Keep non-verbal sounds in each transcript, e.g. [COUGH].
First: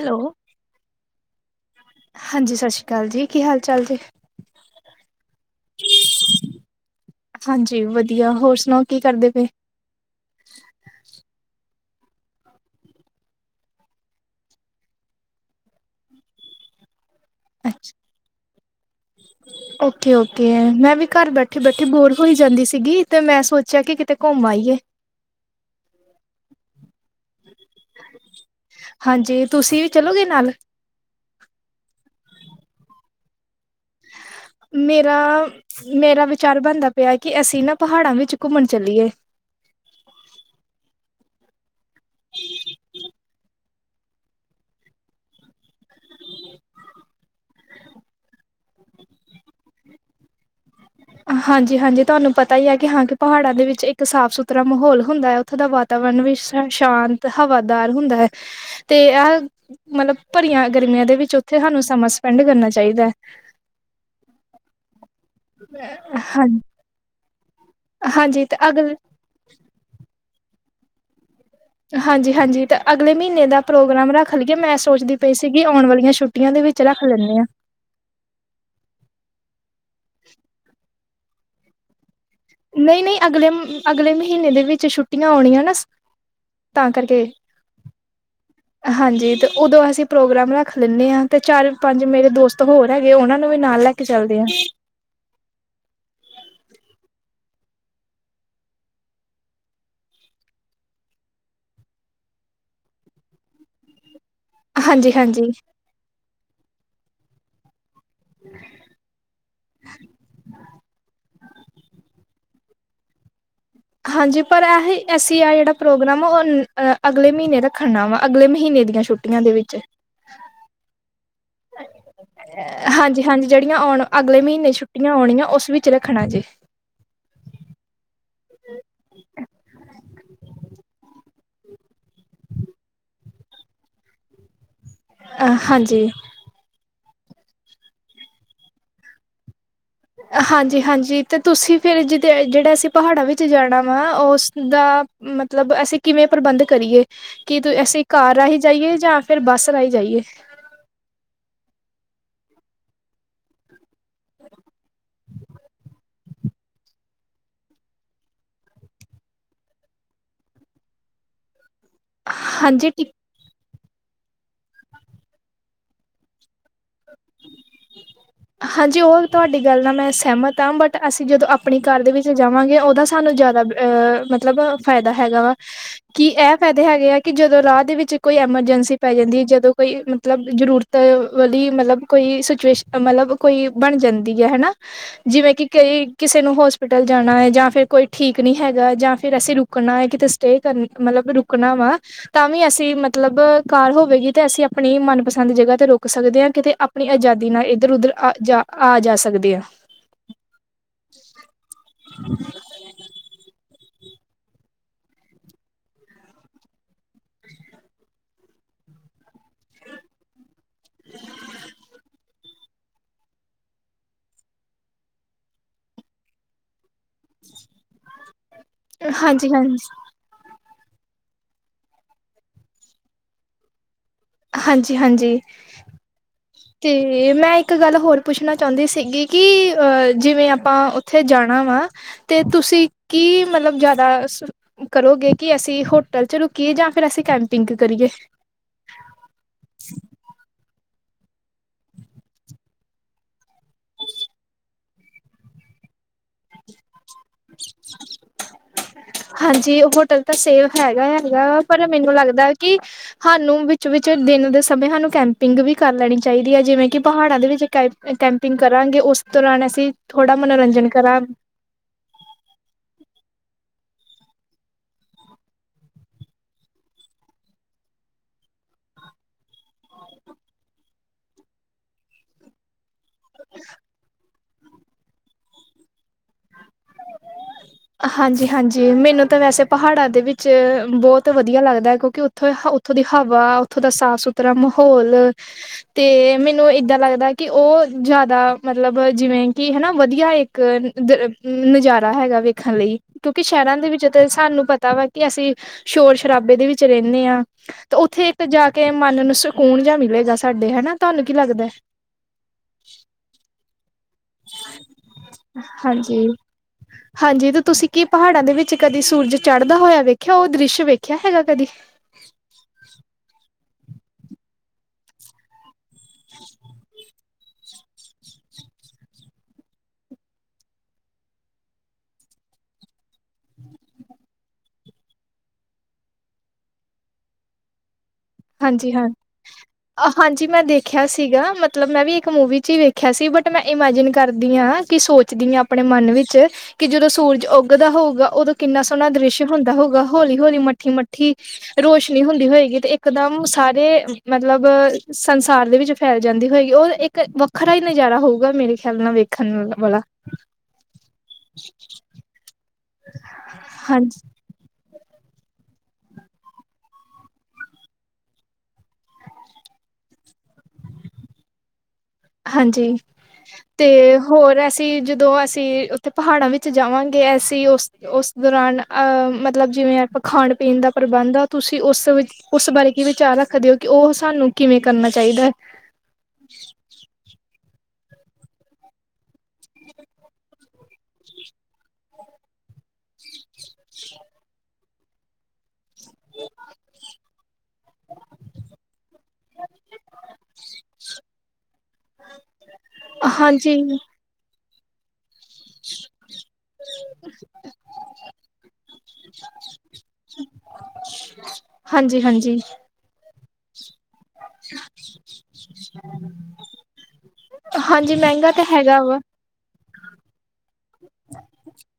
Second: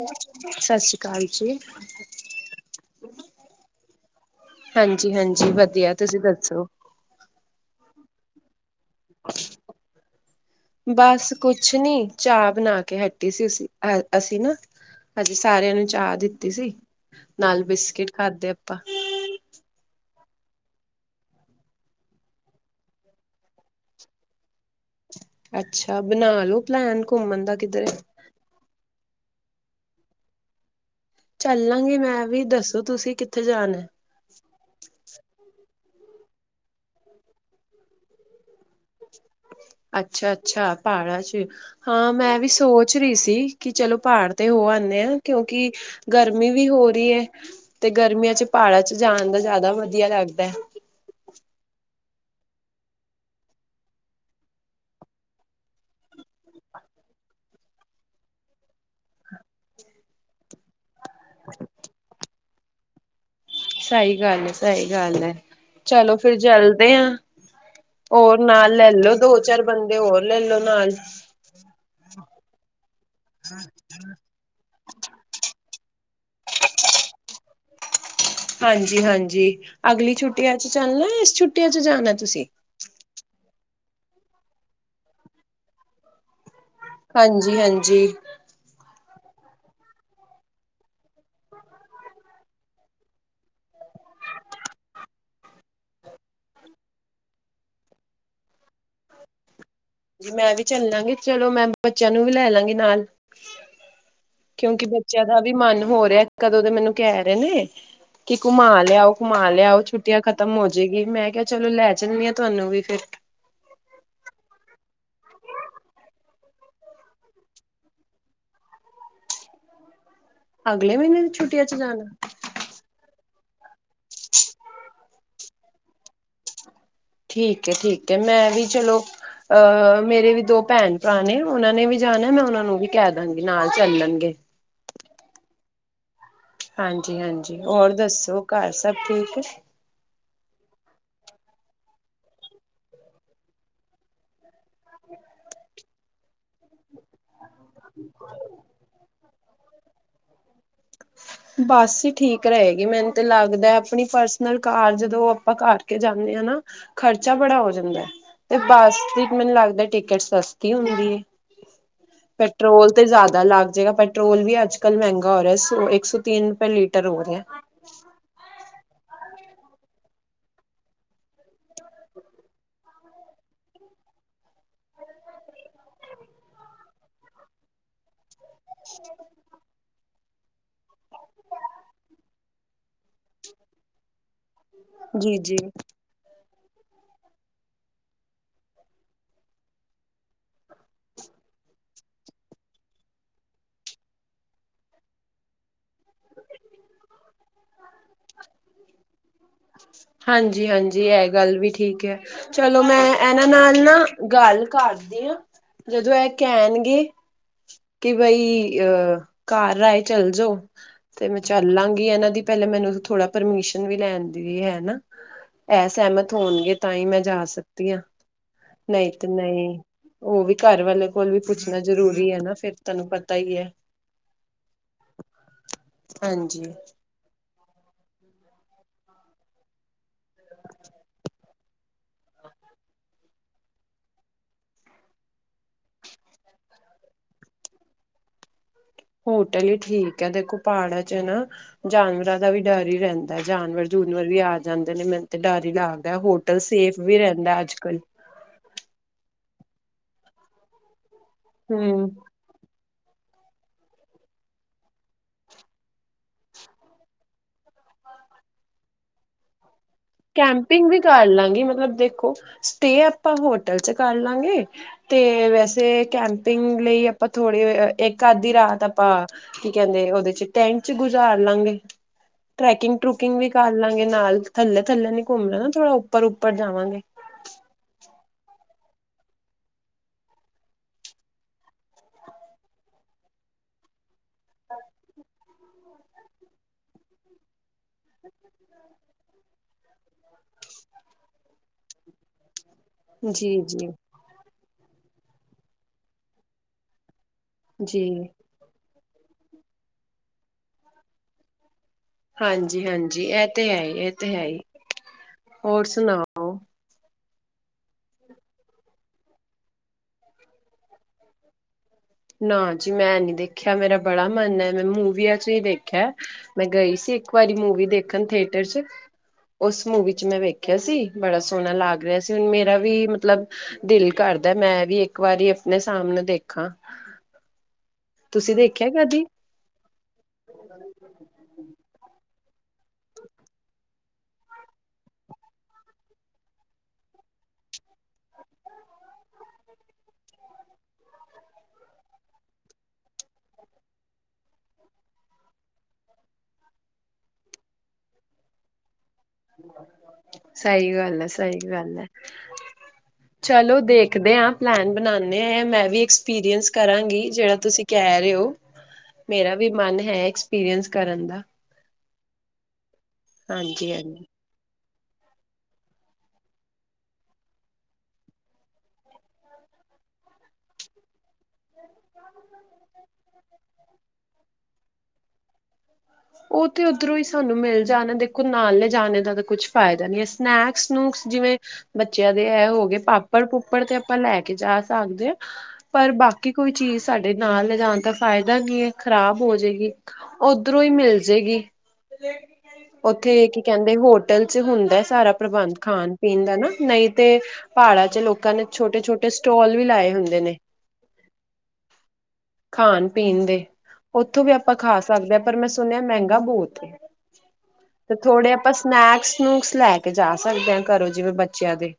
Hello ਸ੍ਰੀ ਅਕਾਲ ਜੀ। ਹਾਂਜੀ, ਸਤਿ ਸ਼੍ਰੀ ਅਕਾਲ ਜੀ, ਕੀ ਹਾਲ ਚਾਲ ਜੀ। ਹਾਂਜੀ ਹਾਂਜੀ ਵਧੀਆ ਤੁਸੀਂ ਦੱਸੋ ਹਾਂਜੀ, ਵਧੀਆ, ਹੋਰ ਸੁਣਾਓ, ਕੀ ਕਰਦੇ ਪਏ? ਬਸ ਕੁਛ ਨੀ ਚਾਹ ਬਣਾ ਕੇ ਹਟੀ ਸੀ ਉਸ ਅ ਅਸੀਂ ਨਾ। ਅਸੀਂ ਸਾਰਿਆਂ ਨੂੰ ਚਾਹ ਦਿੱਤੀ ਸੀ ਨਾਲ ਅੱਛਾ ਬਿਸਕਿਟ ਖਾਧੇ ਆਪਾਂ। ਓਕੇ, ਓਕੇ ਮੈਂ ਵੀ ਘਰ ਬੈਠੇ ਬੈਠੀ ਬੋਰ ਹੋਈ ਜਾਂਦੀ ਸੀਗੀ ਤੇ ਮੈਂ ਸੋਚਿਆ ਕਿ ਕਿਤੇ। ਘੁੰਮ ਆਈਏ ਅੱਛਾ ਬਣਾ ਲੋ ਪਲੈਨ ਘੁੰਮਣ ਦਾ ਕਿੱਧਰ ਹਾਂਜੀ ਤੁਸੀਂ ਵੀ ਚਲੋਗੇ ਨਾਲ ਚੱਲਾਂਗੇ ਮੈਂ ਵੀ ਦੱਸੋ ਤੁਸੀਂ ਕਿੱਥੇ ਜਾਣਾ ਮੇਰਾ ਮੇਰਾ ਵਿਚਾਰ ਬਣਦਾ ਪਿਆ ਕਿ ਅਸੀਂ ਨਾ ਪਹਾੜਾਂ ਵਿੱਚ ਘੁੰਮਣ ਚੱਲੀਏ ਅੱਛਾ ਅੱਛਾ ਪੜਾਂਹਾ ਚ ਹਾਂ ਮੈਂ ਵੀ ਸੋਚ ਰਹੀ ਸੀ ਕਿ ਚਲੋ ਪਹਾੜ ਤੇ ਹੋ ਆਉਂਦੇ ਹਾਂ ਕਿਉਂਕਿ ਗਰਮੀ ਵੀ ਹੋ ਰਹੀ ਹੈ ਤੇ ਗਰਮੀਆਂ ਚ ਪਹਾੜਾਂ ਚ ਜਾਣ ਦਾ ਜ਼ਿਆਦਾ ਵਧੀਆ ਲੱਗਦਾ ਹੈ ਹਾਂਜੀ ਹਾਂਜੀ ਤੁਹਾਨੂੰ ਪਤਾ ਹੀ ਹੈ ਕਿ ਹਾਂ ਕਿ ਪਹਾੜਾਂ ਦੇ ਵਿੱਚ ਇੱਕ ਸਾਫ਼ ਸੁਥਰਾ ਮਾਹੌਲ ਹੁੰਦਾ ਹੈ ਉੱਥੋਂ ਦਾ ਵਾਤਾਵਰਨ ਵੀ ਸ਼ਾਂਤ ਹਵਾਦਾਰ ਹੁੰਦਾ ਹੈ ਤੇ ਆ ਮਤਲਬ ਭਰੀਆਂ ਗਰਮੀਆਂ ਦੇ ਵਿੱਚ ਉੱਥੇ ਸਾਨੂੰ ਸਮਾਂ ਸਪੈਂਡ ਕਰਨਾ ਚਾਹੀਦਾ ਸਹੀ ਗੱਲ ਹੈ ਸਹੀ ਗੱਲ ਹੈ ਚਲੋ ਹੈ ਫਿਰ ਹਾਂਜੀ ਚਲਦੇ ਹਾਂ ਹੋਰ ਹਾਂਜੀ ਤੇ ਨਾਲ ਅਗਲ ਲੈਲੋ ਦੋ ਚਾਰ ਬੰਦੇ ਹੋਰ ਲੈਲੋ ਨਾਲ ਹਾਂਜੀ ਹਾਂਜੀ ਤੇ ਅਗਲੇ ਮਹੀਨੇ ਦਾ ਪ੍ਰੋਗਰਾਮ ਰੱਖ ਲਈਏ ਮੈਂ ਸੋਚਦੀ ਪਈ ਸੀਗੀ ਆਉਣ ਵਾਲੀਆਂ ਛੁੱਟੀ ਛੁੱਟੀਆਂ ਦੇ ਵਿੱਚ ਰੱਖ ਲੈਂਦੇ ਹਾਂ ਹਾਂਜੀ ਹਾਂਜੀ ਅਗਲੀ ਛੁੱਟੀਆਂ ਚ ਚੱਲਣਾ ਇਸ ਛੁਟੀਆਂ ਚ ਜਾਣਾ ਤੁਸੀਂ ਨਹੀਂ ਨਹੀਂ ਅਗਲੇ ਅਗਲੇ ਮਹੀਨੇ ਦੇ ਵਿੱਚ ਛੁੱਟੀਆਂ ਆਉਣੀਆਂ ਨਾ ਤਾਂ ਕਰਕੇ ਹਾਂਜੀ ਹਾਂਜੀ ਹਾਂਜੀ ਅਤੇ ਉਦੋਂ ਅਸੀਂ ਪ੍ਰੋਗਰਾਮ ਰੱਖ ਲੈਂਦੇ ਹਾਂ ਅਤੇ ਚਾਰ ਪੰਜ ਮੇਰੇ ਦੋਸਤ ਹੋਰ ਹੈਗੇ ਉਹਨਾਂ ਨੂੰ ਵੀ ਨਾਲ ਲੈ ਕੇ ਚੱਲਦੀ ਆ ਜੀ ਮੈਂ ਵੀ ਚੱਲਾਂਗੀ ਚਲੋ ਮੈਂ ਬੱਚਿਆਂ ਨੂੰ ਵੀ ਲੈ ਲਾਂਗੀ ਨਾਲ ਕਿਉਂਕਿ ਹਾਂਜੀ ਬੱਚਿਆਂ ਦਾ ਹਾਂਜੀ ਵੀ ਮਨ ਹੋ ਰਿਹਾ ਕਦੋਂ ਤੇ ਮੈਨੂੰ ਕਹਿ ਰਹੇ ਨੇ ਕਿ ਘੁਮਾ ਲਿਆਓ ਘੁਮਾ ਲਿਆਓ ਛੁੱਟੀਆਂ ਖ਼ਤਮ ਹੋ ਜਾਏਗੀ ਮੈਂ ਕਿਹਾ ਚਲੋ ਲੈ ਜਾਂਣੀ ਹਾਂ ਤੁਹਾਨੂੰ ਵੀ ਫੇਿਰ ਹਾਂਜੀ ਪਰ ਇਹ ਐਸੀ ਆ ਜਿਹੜਾ ਪ੍ਰੋਗਰਾਮ ਆ ਉਹ ਅਗਲੇ ਮਹੀਨੇ ਰੱਖਣਾ ਵਾ ਅਗਲੇ ਮਹੀਨੇ ਦੀਆਂ ਛੁੱਟੀ ਛੋਟੀਆਂ ਦੇ ਵਿੱਚ ਅਗਲੇ ਮਹੀਨੇ ਦੀ ਛੁੱਟੀਆਂ ਚ ਜਾਣਾ ਹਾਂਜੀ ਹਾਂਜੀ ਜਿਹੜੀਆਂ ਆਉਣ ਅਗਲੇ ਮਹੀਨੇ ਛੁੱਟੀਆਂ ਆਉਣੀਆਂ ਉਸ ਵਿੱਚ ਰੱਖਣਾ ਜੇ ਠੀਕ ਠੀਕ ਮੈਂ ਵੀ ਚਲੋ ਅਹ ਮੇਰੇ ਵੀ ਦੋ ਭੈਣ ਭਰਾ ਨੇ ਉਹਨਾਂ ਨੇ ਵੀ ਜਾਣਾ ਮੈਂ ਉਹਨਾਂ ਨੂੰ ਵੀ ਕਹਿ ਦਾਂਗੀ ਨਾਲ ਚੱਲਣਗੇ ਹਾਂਜੀ ਹਾਂਜੀ ਹਾਂਜੀ ਹੋਰ ਦੱਸੋ ਘਰ ਸਭ ਠੀਕ ਹਾਂਜੀ ਹਾਂਜੀ ਤੇ ਤੁਸੀਂ ਫਿਰ ਜਿ ਜਿਹੜਾ ਅਸੀਂ ਪਹਾੜਾਂ ਵਿੱਚ ਜਾਣਾ ਵਾ ਉਸ ਦਾ ਮਤਲਬ ਅਸੀਂ ਕਿਵੇਂ ਪ੍ਰਬੰਧ ਕਰੀਏ ਕਿ ਅਸੀਂ ਕਾਰ ਰਾਹੀਂ ਜਾਈਏ ਜਾਂ ਫਿਰ ਬੱਸ ਰਹੀਂ ਜਾਈਏ ਕੀਚ ਬਸ ਹੀ ਠੀਕ ਰਹੇਗੀ ਮੈਨੂੰ ਤੇ ਲੱਗਦਾ ਆਪਣੀ ਪਰਸਨਲ ਕਾਰ ਜਦੋਂ ਆਪਾਂ ਕਰਕੇ ਜਾਂਦੇ ਹਾਂ ਨਾ ਖਰਚਾ ਬੜਾ ਹੋ ਜਾਂਦਾ, ਤੇ ਬੱਸ ਦੀ ਮੈਨੂੰ ਲੱਗਦਾ ਟਿਕਟ ਸਸਤੀ ਹੁੰਦੀ ਹੈ। [UNINTELLIGIBLE] ਪੈਟਰੋਲ ਤੇ ਟ ਜ਼ਿਆਦਾ ਲੱਗ ਜਾਏਗਾ ਪੈਟਰੋਲ ਵੀ ਅੱਜ-ਕੱਲ ਮਹਿੰਗਾ ਹੋ ਰਿਹਾ। ਇੱਕ ਸੌ ਤਿੰਨ ਰੁਪਏ ਲੀਟਰ ਹੋ ਰਿਹਾ ਜਠਕ ਹਾਂਜੀ ਉਹ ਤੁਹਾਡੀ ਗੱਲ ਨਾਲ ਮੈਂ ਸਹਿਮਤ ਹਾਂ ਬਟ ਅਸੀਂ ਜਦੋਂ ਆਪਣੀ ਕਾਰ ਦੇ ਵਿੱਚ ਜਾਵਾਂਗੇ ਉਹਦਾ ਸਾਨੂੰ ਜ਼ਿਆਦਾ ਅਹ ਮਤਲਬ ਫਾਇਦਾ ਹੈਗਾ ਵਾ ਕਿ ਇਹ ਫਾਇਦੇ ਹੈਗੇ ਆ ਕਿ ਜਦੋਂ ਰਾਹ ਦੇ ਵਿੱਚ ਕੋਈ ਐਮਰਜੈਂਸੀ ਪੈ ਜਾਂਦੀ ਹੈ ਜਦੋਂ ਕੋਈ ਮਤਲਬ ਜਰੂਰਤ ਵਾਲੀ ਮਤਲਬ ਕੋਈ ਸਿਚੁਏਸ਼ਨ ਮਤਲਬ ਕੋਈ ਬਣ ਜਾਂਦੀ ਹੈ ਹੈਾ ਜੀ ਜਿਵੇਂ ਕਿ ਜੀ ਕਈ ਕਿਸੇ ਨੂੰ ਹੋਸਪਿਟਲ ਜਾਣਾ ਹੈ ਜਾਂ ਫਿਰ ਕੋਈ ਠੀਕ ਨਹੀਂ ਹੈਗਾ ਜਾਂ ਫਿਰ ਅਸੀਂ ਰੁਕਣਾ ਹੈ ਕਿਤੇ ਸਟੇ ਕਰਨੀ ਮਤਲਬ ਰੁਕਣਾ ਵਾ ਤਾਂ ਵੀ ਅਸੀਂ ਮਤਲਬ ਕਾਰ ਹੋਵੇਗੀ ਤੇ ਅਸੀਂ ਆਪਣੀ ਮਨਪਸੰਦ ਜਗ੍ਹਾ ਤੇ ਰੁਕ ਸਕਦੇ ਹਾਂ ਕਿਤੇ ਆਪਣੀ ਆਜ਼ਾਦੀ ਨਾਲ ਇੱਧਰ-ਉਧਰ, ਹਾਂਜੀ, ਹਾਂਜੀ ਇਹ ਗੱਲ ਵੀ ਠੀਕ ਹੈ। ਚਲੋ, ਮੈਂ ਇਹਨਾਂ ਨਾਲ ਨਾ ਗੱਲ ਕਰਦੇ ਹਾਂ। ਜਦੋਂ ਇਹ ਕਹਿਣਗੇ। ਕਿ ਬਈ ਅਹ ਘਰ ਆਏ ਚੱਲ ਜਾਓ। ਤੇ ਮੈਂ ਚੱਲਾਂਗੀ, ਇਹਨਾਂ ਦੀ ਪਹਿਲੇਾਂ ਮੈਨੂੰ ਥੋੜਾ ਪਰਮਿਸ਼ਨ ਵੀ ਲੈਣ ਦੀ ਹੈ ਨਾ। ਇਹ ਸਹਿਮਤ ਹੋਣਗੇ, ਤਾਂ ਹੀ ਮੈਂ ਜਾ ਸਕਦੀ ਹਾਂ ਨਹੀਂ ਤੇ ਹਾਂਜੀ ਹਾਂਜੀ ਨਹੀਂ। ਉਹ ਵੀ ਘਰ ਵਾਲੇ ਕੋਲ ਵੀ ਪੁੱਛਣਾ ਜ਼ਰੂਰੀ ਹੈ, ਨਾ ਫਿਰ ਤੁਹਾਨੂੰ ਪਤਾ ਹੀ ਹੈ। ਹਾਂਜੀ, ਹਾਂਜੀ ਹਾਂਜੀ ਤੇ। ਅਤੇ ਮੈਂ ਇੱਕ ਗੱਲ ਹੋਰ ਪੁੱਛਣਾ ਚਾਹੁੰਦੀ ਸੀਗੀ, ਕਿ ਜਿਵੇਂ ਆਪਾਂ ਉੱਥੇ ਜਾਣਾ ਵਾ ਤੇ ਤੁਸੀਂ ਕੀ ਮਤਲਬ ਜ਼ਿਆਦਾ ਕਰੋਗੇ ਕਿ ਅਸੀਂ ਹੋਟਲ ਚ ਰੁਕੀਏ, ਜਾਂ ਫਿਰ ਅਸੀਂ ਕੈਂਪਿੰਗ ਕਰੀਏ। ਹੋਟਲ ਹੀ ਠੀਕ ਹੈ, ਦੇਖੋ ਪਹਾੜਾਂ ਚ ਨਾ। ਜਾਨਵਰਾਂ ਦਾ ਵੀ ਡਰ ਹੀ ਰਹਿੰਦਾ, ਜਾਨਵਰ-ਜੂਨਵਰ ਵੀ ਆ ਜਾਂਦੇ ਨੇ ਮੈਨੂੰ ਤੇ ਡਰ ਹੀ ਲੱਗਦਾ ਹੋਰ ਮਤਲਬ ਸੇਫ ਵੀ ਰਹਿੰਦਾ ਅੱਜ-ਕੱਲ੍ਹ, ਹਾਂਜੀ ਹੋਟਲ ਤਾਂ ਸੇਫ ਹੈਗਾ ਹੈਗਾ, ਵਾ ਪਰ ਹਮ ਮੈਨੂੰ ਲੱਗਦਾ ਕਿ ਸਾਨੂੰ ਵਿੱਚ ਵਿਚ ਦਿਨ ਦੇ ਸਮੇਂ ਸਾਨੂੰ ਕੈਂਪਿੰਗ ਵੀ ਕਰ ਲੈਣੀ ਚਾਹੀਦੀ ਹੈ, ਜਿਵੇਂ ਕਿ ਪਹਾੜਾਂ ਦੇ ਵਿੱਚ ਕ ਕੈਂਪਿੰਗ ਕਰਾਂਗੇ ਉਸ ਦੌਰਾਨ ਅਸੀਂ, ਥੋੜ੍ਹਾ ਮਨੋਰੰਜਨ ਕੈਂਪਿੰਗ ਵੀ ਕਰਾਂ ਕਰ ਲਾਂਗੀ, ਮਤਲਬ ਦੇਖੋ ਸਟੇ ਆਪਾਂ ਹੋਟਲ ਚ ਕਰ ਲਾਂਗੇ। ਤੇ ਵੈਸੇ ਕੈਂਪਿੰਗ ਲਈ ਆਪਾਂ ਥੋੜ੍ਹੇ ਇੱਕ ਅੱਧੀ ਰਾਤ ਆਪਾਂ ਕੀ ਕਹਿੰਦੇ ਓਦੇ ਚ ਟੈਂਟ ਚ ਗੁਜ਼ਾਰ ਲਾਂਗੇ ਟ੍ਰੈਕਿੰਗ, ਟਰੁਕਿੰਗ ਵੀ ਕਰ ਲਵਾਂਗੇ, ਨਾਲ ਥੱਲੇ ਥੱਲੇ ਨੀ ਘੁੰਮ ਲੈਣਾ ਥੋੜਾ ਉੱਪਰ ਉੱਪਰ ਜਾਵਾਂਗੇ। ਹਾਂਜੀ, ਹਾਂਜੀ ਮੈਨੂੰ ਤਾਂ ਵੈਸੇ ਪਹਾੜਾਂ ਦੇ ਵਿੱਚ ਬਹੁਤ ਵਧੀਆ ਲੱਗਦਾ ਹੈ ਕਿਉਂਕਿ ਉੱਥੋਂ ਉੱਥੋਂ ਦੀ ਹਵਾ ਉੱਥੋਂ ਦਾ ਸਾਫ਼ ਸੁਥਰਾ ਤਰਾ ਮਾਹੌਲ ਤੇ ਮੈਨੂੰ ਏਦਾਂ ਲੱਗਦਾ ਕਿ ਉਹ ਜਿਆਦਾ ਮਤਲਬ ਜਿਵੇਂ, ਕਿ ਹਨਾ ਵਧੀਆ ਇੱਕ ਨਜ਼ਾਰ ਹੈਗਾ ਵੇਖਣ, ਲਈ ਕਿਉਂਕਿ ਜੀ ਸ਼ਹਿਰਾਂ ਜੀ ਦੇ ਵਿੱਚ ਤੇ ਸਾਨੂੰ ਪਤਾ ਵਾ ਕਿ, ਅਸੀਂ ਸ਼ੋਰ ਸ਼ਰਾਬੇ ਦੇ ਵਿੱਚ ਰਹਿੰਦੇ ਹਾਂ ਤੇ ਜੀ ਉੱਥੇ ਇੱਕ ਜਾ ਕੇ ਮਨ ਨੂੰ ਸਕੂਨ ਜਾ ਮਿਲੇਗਾ, ਸਾਡੇ ਹਨਾ ਤੁਹਾਨੂੰ ਕੀ ਲੱਗਦਾ। ਹਾਂਜੀ-ਹਾਂਜੀ ਇਹ ਤੇ ਹੈ ਹੀ, ਤੇ ਹੈ ਹੀ ਹੋਰ ਹਾਂਜੀ, ਸੁਣਾਓ? ਹਾਂਜੀ, ਤੇ ਤੁਸੀਂ ਕੀ ਪਹਾੜਾਂ ਦੇ ਵਿੱਚ ਕਦੀ ਸੂਰਜ ਚੜ੍ਹਦਾ ਹੋਇਆ ਵੇਖਿਆ, ਉਹ ਦ੍ਰਿਸ਼ ਵੇਖਿਆ ਹੈਗਾ ਕਦੀ। ਨਾ ਜੀ ਮੈਂ ਨੀ ਦੇਖਿਆ, ਮੇਰਾ ਬੜਾ ਮਨ ਹੈ ਮੈਂ ਮੂਵੀਆਂ ਚ ਹੀ ਦੇਖਿਆ। ਮੈਂ ਗਈ ਸੀ ਇੱਕ ਵਾਰੀ ਮੂਵੀ ਦੇਖਣ ਥੀਏਟਰ ਚੱ, ਉਸ ਮੂਵੀ ਚ ਮੈਂ ਵੇਖਿਆ ਸੀ, ਬੜਾ ਸੋਹਣਾ ਲੱਗ ਰਿਹਾ ਸੀ, ਹੁਣ ਮੇਰਾ ਵੀ ਮੱਤਲਬ, ਦਿਲ ਕਰਦਾ ਮੈਂ ਵੀ ਇੱਕ ਵਾਰੀ ਆਪਣੇ ਸਾਹਮਣੇ ਦੇਖਾਂ। ਤੁਸੀਂ ਦੇਖਿਆ ਹਾਂਜੀ ਹਾਂ ਕਦੀ। ਹਾਂਜੀ ਮੈਂ ਦੇਖਿਆ ਸੀਗਾ, ਮੱਤਲਬ ਮੈਂ ਵੀ ਇੱਕ ਮੂਵੀ ਚ ਹੀ ਵੇਖਿਆ। ਰਖਿਆ ਸੀ, ਬਟ ਮੈਂ ਇਮੈਜਿਨ ਕਰਦੀ ਹਾਂ, ਕਿ ਸੋਚਦੀ ਹਾਂ ਆਪਣੇ ਮਨ ਵਿੱਚ ਕਿ ਜਦੋਂ ਸੂਰਜ ਉੱਗਦਾ ਹੋਊਗਾ, ਉਦੋਂ ਕਿੰਨਾ ਸੋਹਣਾ ਦ੍ਰਿਸ਼ ਹੁੰਦਾ ਹੋਊਗਾ, ਹੌਲੀ ਹੌਲੀ ਮੱਠੀ ਮੱਠੀ ਰੋਸ਼ਨੀ ਹੁੰਦੀ ਹੋਏਗੀ ਤੇ ਇੱਕ ਇਕਦਮ ਸਾਰੇ ਮੱਤਲਬ ਸੰਸਾਰ ਦੇ ਵਿੱਚ ਫੈਲ ਜਾਂਦੀ ਹੋਏਗੀ, ਉਹ ਇੱਕ ਵ ਵੱਖਰਾ ਹੀ ਨਜ਼ਾਰਾ ਹੋਊਗਾ, ਮੇਰੇ ਖਿਆਲ ਨਾਲ ਵੇਖਣ ਵਾਲਾ ਸਹੀ ਗੱਲ ਹੈ, ਸਹੀ ਗੱਲ ਹੈ ਚਲੋ ਹਾਂਜੀ ਦੇਖਦੇ ਹਾਂ। ਪਲੈਨ ਬਣਾਉਂਦੇ, ਆ ਮੈਂ ਵੀ ਐਕਸਪੀਰੀਅੰਸ ਕਰਾਂਗੀ, ਜਿਹੜਾ ਤੁਸੀਂ ਕਹਿ ਰਹੇ ਹੋ ਮੇਰਾ ਵੀ ਮਨ ਹੈ, ਐਕਸਪੀਰੀਅੰਸ ਕਰਨ ਦਾ। ਹਾਂਜੀ ਤੇ ਹਾਂਜੀ-ਹਾਂਜੀ। ਹੋਰ ਐਸੇ, ਅਸੀਂ ਜਦੋਂ ਅਸੀਂ ਉੱਥੇ ਪਹਾੜਾਂ ਵਿੱਚ ਜਾਵਾਂਗੇ, ਅਸੀਂ ਉਸ ਉਸ ਦੌਰਾਨ ਅਹ ਮੱਤਲਬ ਜਿਵੇਂ, ਆਪਾਂ ਖਾਣ-ਪੀਣ ਦਾ ਪ੍ਰਬੰਧ ਆ ਤੁਸੀਂ ਉਸ ਵਿੱਚ ਉਸ ਬਾਰੇ ਕੀ ਵਿਚਾਰ ਰੱਖਦੇ ਹੋ, ਕਿ ਉਹ ਸਾਨੂੰ ਕਿਵੇਂ ਕਰਨਾ ਚਾਹੀਦਾ ਹੈ। ਉਹ ਤੇ ਉੱਧਰੋਂ ਹੀ ਸਾਨੂੰ ਮਿਲ ਜਾਣ ਦੇਖੋ, ਨਾਲ ਲਜਾਣੇ ਦਾ ਤਾਂ ਕੁੱਛ ਫਾਇਦਾ ਨੀ। ਸਨੈਕਸ-ਸਨੂਕਸ ਜਿਵੇਂ, ਬੱਚਿਆਂ ਦੇ ਇਹ ਹੋ ਗਏ ਪਾਪੜ ਪਾੱਪੜ ਪੁੱਪੜ ਤੇ ਆਪਾਂ ਲੈ ਕੇ ਜਾ ਸਕਦੇ ਹਾਂ, ਪਰ ਬਾਕੀ ਕੋਈ ਚੀਜ਼ ਸਾਡੇ ਨਾਲ ਲਿਜਾਣ ਤਕ ਫਾਇਦਾ ਕੀ ਹੈ, ਖ਼ਰਾਬ ਹੋ ਜਾਏਗੀ, ਉਧਰੋਂ ਹੀ ਮਿਲ ਹੋਜੇਗੀ, ਉੱਥੇ ਕੀ ਹਾਂਜੀ ਕਹਿੰਦੇ ਹੋਟਲ ਚੱ ਹੁੰਦਾ ਸਾਰਾ ਪ੍ਰਬੰਧ ਖਾਣ ਪੀਣ ਦਾ ਨਾ, ਨਹੀਂ ਤੇ ਪਹਾੜਾਂ ਵਿੱਚ ਲੋਕਾਂ ਨੇ, ਛੋਟੇ ਛੋਟੇ ਸਟਾੱਲ ਵੀ ਲਾਏ ਹੁੰਦੇ ਨੇ। ਹਾਂਜੀ ਹਾਂਜੀ ਖਾਣ ਪੀਣ ਦੇ, ਉੱਥੋਂ ਵੀ ਆਪਾਂ ਖਾ ਸਕਦੇ ਹਾਂ, ਪਰ ਮੈਂ ਸੁਣਿਆ ਮਹਿੰਗਾ ਬਹੁੱਤ ਐ। ਤੇ ਹਾਂਜੀ ਥੋੜੇ ਮਹਿੰਗਾ ਤਾਂ ਆਪਾਂ ਹੈਗਾ ਵਾ ਸਨੈਕਸ ਸਨੂਕਸ ਲੈ ਕੇ ਜਾ ਸਕਦੇ ਹਾਂ, ਘਰੋਂ ਜਿਵੇਂ ਬੱਚਿਆਂ ਦੇ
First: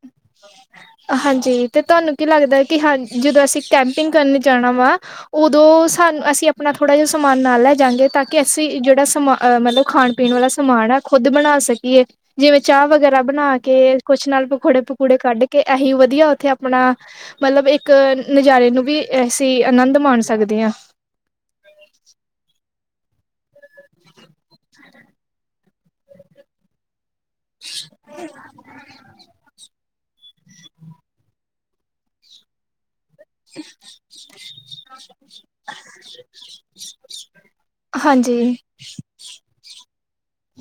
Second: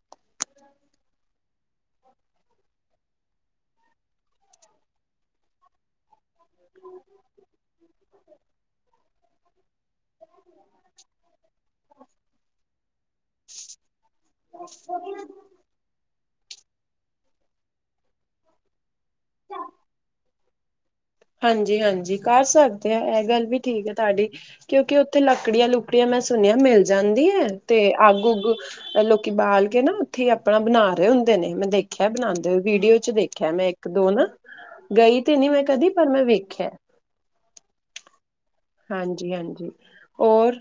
ਹਾਂਜੀ, ਤੇ ਤੁਹਾਨੂੰ ਕੀ ਲੱਗਦਾ ਕਿ ਹਾਂ, ਜਦੋਂ ਅਸੀਂ ਕੈਂਪਿੰਗ ਕਰਨ ਜਾਣਾ ਵਾ ਉਦੋਂ ਸਾਨੂੰ ਅਸੀਂ ਆਪਣਾ ਥੋੜ੍ਹਾ ਜਿਹਾ ਸਮਾਨ ਨਾ ਲੈ ਜਾਗੇ, ਤਾਂ ਕਿ ਅਸੀਂ ਜਿਹੜਾ ਸਮਾਨ ਅ ਮੱਤਲਬ ਖਾਣ ਪੀਣ ਵਾਲਾ ਸਮਾਨ ਐ, ਖੁਦ ਬਣਾ ਸਕੀਏ ਜਿਵੇਂ ਚਾਹ ਵਗੈਰਾ ਬਣਾ ਕੇ, ਕੁਛ ਨਾਲ ਪਕੌੜੇ ਪਕੂੜੇ ਕੱਢ ਕੇ, ਇਹੀ ਵਧੀਆ ਉੱਥੇ ਆਪਣਾ ਮੱਤਲਬ ਇੱਕ ਨਜ਼ਾਰੇ ਨੂੰ ਵੀ, ਅਸੀਂ ਆਨੰਦ ਮਾਣ ਸਕਦੇ ਹਾਂ। ਹਾਂਜੀ ਹਾਂਜੀ ਕਰ ਸਕਦੇ ਹਾਂ, ਇਹ ਗੱਲ ਵੀ ਠੀਕ ਹੈ। ਤੁਹਾਡੀ, ਕਿਉਂਕਿ ਉੱਥੇ ਲੱਕੜੀਆਂ ਲੁਕੜੀਆਂ ਮੈਂ ਸੁਣਿਆ ਮਿਲ ਜਾਂਦੀ ਹੈ, ਤੇ ਅੱਗ ਉੱਗ ਲੋਕੀ ਬਾਲ ਕੇ ਨਾ ਉੱਥੇ ਹੀ ਆਪਣਾ ਬਣਾ ਰਹੇ ਹੁੰਦੇ ਨੇ, ਮੈਂ ਦੇਖਿਆ ਬਣਾਉਂਦੇ ਹੋ ਵੀਡੀਓ ਚ ਦੇਖ ਵੇਖਿਆ ਮੈਂ ਇੱਕ ਦੋ ਨਾ, ਗਈ ਤੇ ਨੀ ਮੈਂ ਕਦੀ। ਪਰ ਮੈਂ ਵੇਖਿਆ ਹਾਂਜੀ ਹਾਂਜੀ ਹਾਂਜੀ, ਹੋਰ,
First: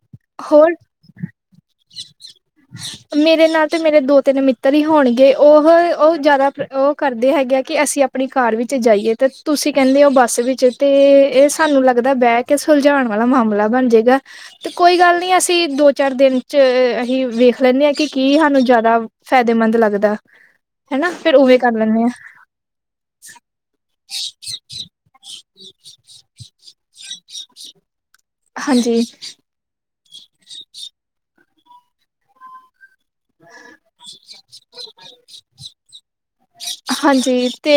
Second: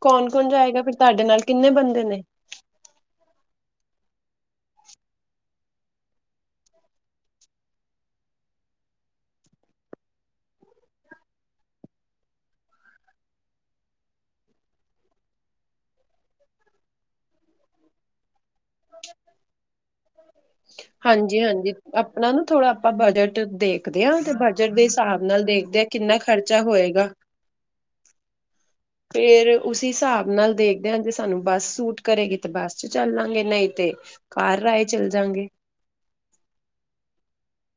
ਕੌਣ ਕੌਣ ਜਾਏਗਾ, ਫਿਰ ਤੁਹਾਡੇ ਨਾਲ ਕਿੰਨੇ ਬੰਦੇ ਨੇ। ਹ [UNINTELLIGIBLE] ਮੇਰੇ ਨਾਲ ਤੇ ਮੇਰੇ ਦੋ ਤਿੰਨ ਮਿੱਤਰ ਹੀ ਹੋਣਗੇ, ਉਹ ਉਹ ਜ਼ਿਆਦਾ ਉਹ ਕਰਦੇ ਹੈਗੇ ਆ, ਕਿ ਅਸੀਂ ਆਪਣੀ ਕਾਰ ਵਿੱਚ ਜਾਈਏ, ਤੇ ਤੁਸੀਂ ਕਹਿੰਦੇ ਹੋ ਬੱਸ ਵਿੱਚ, ਤੇ ਇਹ ਸਾਨੂੰ ਲੱਗਦਾ ਬੈਗ ਏ ਸੁਲਝਾਉਣ ਵਾਲਾ ਮਾਮਲਾ ਬਣ ਜਾਏਗਾ, ਤੇ ਕੋਈ ਗੱਲ ਨਹੀਂ, ਅਸੀਂ ਦੋ ਚਾਰ ਦਿਨ 'ਚ ਅਸੀਂ ਵੇਖ ਲੈਂਦੇ ਹਾਂ ਕਿ ਕੀ ਸਾਨੂੰ ਜ਼ਿਆਦਾ ਫਾਇਦੇ ਮੰਦ ਲੱਗਦਾ ਹਨਾ ਫੇਰ ਹਾਂਜੀ ਉਵੇਂ ਕਰ ਹਾਂਜੀ, ਲੈਂਦੇ ਹਾਂ ਆਪਣਾ ਨਾ ਥੋੜ੍ਹਾ ਆਪਾਂ ਬਜ਼ਟ ਦੇਖਦੇ ਹਾਂ, ਤੇ ਬਜ਼ਟ ਦੇ ਹਿਸਾਬ ਨਾਲ ਦੇਖਦੇ ਆਂ, ਕਿੰਨਾ ਖ਼ਰਚਾ ਹੋਏਗਾ। ਹਾਂਜੀ ਫੇਰ ਉਸੀ ਹਿਸਾਬ ਨਾਲ ਦੇਖਦੇ ਆ, ਜੇ ਸਾਨੂੰ ਬੱਸ ਸੂਟ ਕਰੇਗੀ, ਤੇ ਬੱਸ ਚ ਚੱਲ ਲਾਂਗੇ, ਨਹੀਂ ਤੇ ਕਾਰ ਰਾਏ ਚੱਲ ਜਾਂਗੇ। ਹਾਂਜੀ, ਤੇ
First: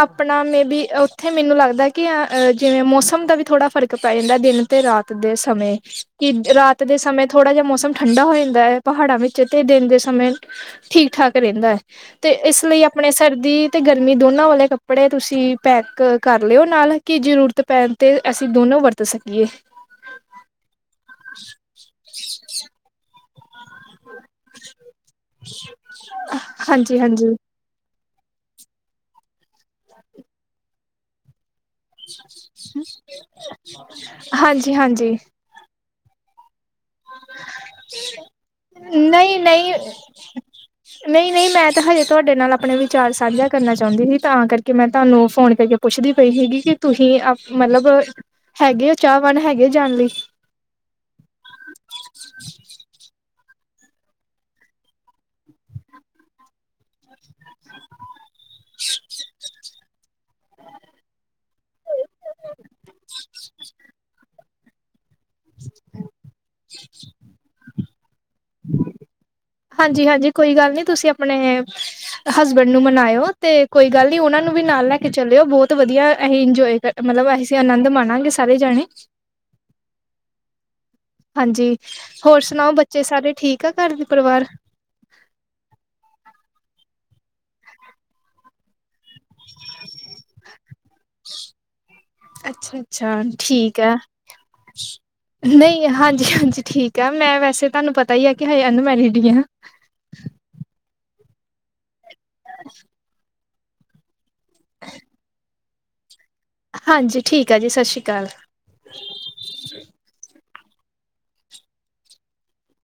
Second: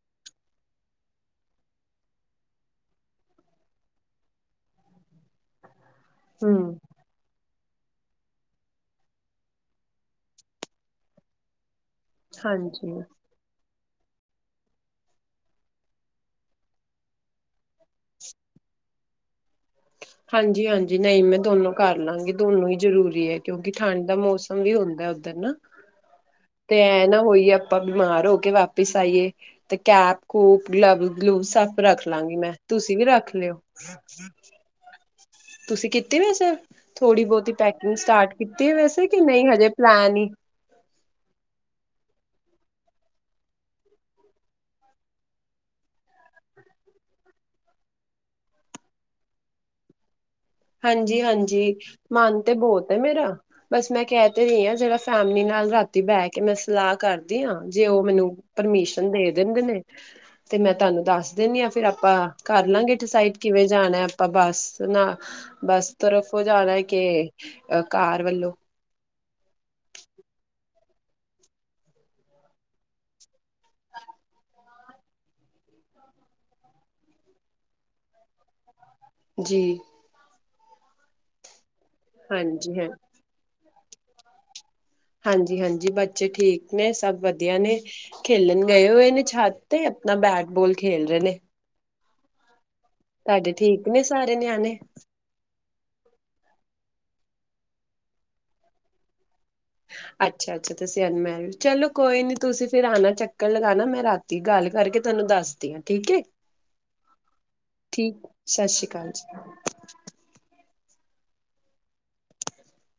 ਆਪਣਾ ਮੇਬੀ ਉੱਥੇ ਮੈਨੂੰ ਲੱਗਦਾ ਕਿ ਅ ਜਿਵੇਂ ਮੌਸਮ ਦਾ ਵੀ ਥੋੜਾ ਫਰਕ- ਇੱਕ ਪੈ ਜਾਂਦਾ ਦਿਨ, ਤੇ ਰਾਤ ਦੇ ਸਮੇਂ ਕਿ ਰਾਤ ਹੂੰ ਰਾਤ ਦੇ ਸਮੇਂ ਥੋੜ੍ਹਾ ਜਿਹਾ ਮੌਸਮ ਠੰਡਾ ਹੋ ਜਾਂਦਾ ਐ ਪਹਾੜਾਂ ਵਿੱਚ, ਤੇ ਦਿਨ ਦੇ ਸਮੇਂ ਠੀਕ ਠਾਕ ਰਹਿੰਦਾ ਐ, ਤੇ ਇਸ ਲਈ ਹਾਂਜੀ। ਆਪਣੇ- ਸਰਦੀ ਅਤੇ ਗਰਮੀ ਦੋਨਾਂ ਵਾਲੇ ਕੱਪੜੇ ਤੁਸੀਂ ਪੈਕ ਕਰ ਲਿਓ ਨਾਲ, ਕੀ ਜ਼ਰੂਰਤ ਪੈਣ ਤੇ ਅਸੀਂ ਦੋਨੋ ਵਰਤ ਸਕੀਏ। ਹਾਂਜੀ, ਹਾਂਜੀ ਨਹੀਂ ਮੈਂ ਦੋਨੋ ਕਰ ਲਾਂਗੀ ਦੋਨੋ ਹੀ ਜ਼ਰੂਰੀ ਐ ਕਿਉਂਕਿ ਠੰਢ ਦਾ ਮੌਸਮ- ਉਹ ਵੀ ਹੁੰਦਾ ਉੱਧਰ ਨਾ। [UNINTELLIGIBLE] ਤੇ ਐਂ ਨਾ ਹਾਂਜੀ ਹੋਈ ਆ- ਆਪਾਂ ਬਿਮਾਰ ਹੋ ਕੇ ਵਾਪਿਸ ਆਈਏ, ਤੇ ਕੈਪ ਕੂਪ ਗਲਵ ਗਲੂਵਜ ਸਭ ਰੱਖ ਲਾਂਗੀ ਮੈਂ, ਤੁਸੀਂ ਵੀ ਰੱਖ ਲਿਓ। ਹਾਂਜੀ ਹਾਂਜੀ ਤੁਸੀਂ ਕੀਤੀ ਵੈਸੇ, ਥੋੜ੍ਹੀ ਬਹੁਤੀ ਪੈਕਿੰਗ ਸਟਾਰਟ ਕੀਤੀ ਵੈਸੇ, ਕਿ ਨਹੀਂ ਹਜੇ ਪਲੈਨ ਹੀ ਨਹੀਂ ਨਹੀਂ, ਮੈਂ ਤਾਂ ਹਜੇ ਤੁਹਾਡੇ ਨਾਲ ਆਪਣੇ ਵਿਚਾਰ ਸਾਂਝਾ ਕਰਨਾ ਚਾਹੁੰਦੀ ਸੀ, ਤਾਂ ਕਰਕੇ ਮੈਂ ਤੁਹਾਨੂੰ ਫ਼ੋਨ ਕਰਕੇ ਪੁੱਛਦੀ ਪਈ ਸੀਗੀ, ਕਿ ਤੁਸੀਂ ਮੱਤਲਬ ਹੈਗੇ ਔ, ਚਾਹਵਾਨ ਹੈਗੇ ਜਾਣ ਲਈ। ਹਾਂਜੀ ਹਾਂਜੀ, ਮਨ ਤੇ ਬਹੁਤ ਹੈ ਮੇਰਾ ਬਸ ਮੈਂ ਕਹਿ ਤੇ ਰਹੀ ਆ, ਜਿਹੜਾ ਫੈਮਲੀ ਨਾਲ ਰਾਤੀ ਬਹਿ ਕੇ ਮੈਂ ਸਲਾਹ ਕਰ ਜੀ ਹਾ, ਜੇ ਉਹ ਮੈਨੂੰ ਪਰਮੀਸ਼ਨ ਦੇ ਦਿੰਦੇ ਨੇ- ਤੇ ਮੈਂ ਤੁਹਾਨੂੰ ਦੱਸ ਦਿੰਨੀ ਆ ਫ਼ਿਰ ਆਪਾਂ ਕਰ ਲਾਗੇ ਡਿਸਾਈਡ ਕਿਵੇਂ ਜਾਣਾ ਆਪਾਂ ਬੱਸ ਨਾ ਬੱਸ ਤਰਫੋਂ ਜਾਣਾ ਕਿ ਕਾਰ ਵੱਲੋਂ। ਹਾਂਜੀ ਹਾਂਜੀ ਕੋਈ ਗੱਲ ਨਹੀਂ ਤੁਸੀਂ ਆਪਣੇ ਹਸਬੈਂਡ ਨੂੰ ਮਨਾਈਓ ਤੇ ਕੋਈ ਗੱਲ ਨੀ ਉਹਨਾਂ ਨੂੰ ਵੀ ਨਾਲ ਲੈ ਕੇ ਚੱਲਿਓ, ਬਹੁਤ ਵਧੀਆ ਅਸੀਂ ਇੰਜੋਵਏ ਕਰ ਮਤਲਬ ਅਸੀਂ ਆਨੰਦ ਮਾਣਾਂਗੇ ਸਾਰੇ ਜਾਣੇ। ਜੀ। ਹਾਂਜੀ ਹੋਰ ਸੁਣਾਓ ਹਾਂਜੀ ਹਾਂ ਬੱਚੇ ਸਾਰੇ ਠੀਕ ਆ ਘਰ ਪਰਿਵਾਰ। ਹਾਂਜੀ, ਹਾਂਜੀ ਬੱਚੇ ਠੀਕ ਨੇ ਸਭ ਵਧੀਆ ਨੇ ਖੇਲਣ ਗਏ ਹੋਏ ਆਪਣਾ ਛੱਤ ਤੇ ਆਪਣਾ ਬੈਟ ਬਾਲ ਖੇਲ ਰਹੇ ਨੇ। ਅੱਛਾ, ਅੱਛਾ ਤੁਹਾਡੇ ਠੀਕ ਐ। ਨੇ ਸਾਰੇ ਨਿਆਣੇ ਨਹੀਂ ਹਾਂਜੀ, ਹਾਂਜੀ ਠੀਕ ਆ ਮੈਂ ਵੈਸੇ ਤੁਹਾਨੂੰ ਪਤਾ ਹੀ ਆ ਕਿ ਹਜੇ ਅਨਮੈਰਿਡ ਹੀ ਹਾਂ। ਅੱਛਾ, ਅੱਛਾ ਤੁਸੀਂ ਅਨਮੈਰਿਡ ਚਲੋ ਕੋਈ ਨੀ ਤੁਸੀਂ ਫਿਰ ਆਣਾ ਚੱਕਰ ਲਗਾਣਾ ਮੈਂ ਰਾਤੀ ਗੱਲ ਕਰਕੇ ਤੁਹਾਨੂੰ ਦੱਸਦੀ ਆ, ਠੀਕ ਐ। ਹਾਂਜੀ ਠੀਕ ਆ ਜੀ ਸਤਿ ਸ਼੍ਰੀ ਅਕਾਲ। ਸਤਿ ਸ਼੍ਰੀ ਅਕਾਲ ਜੀ।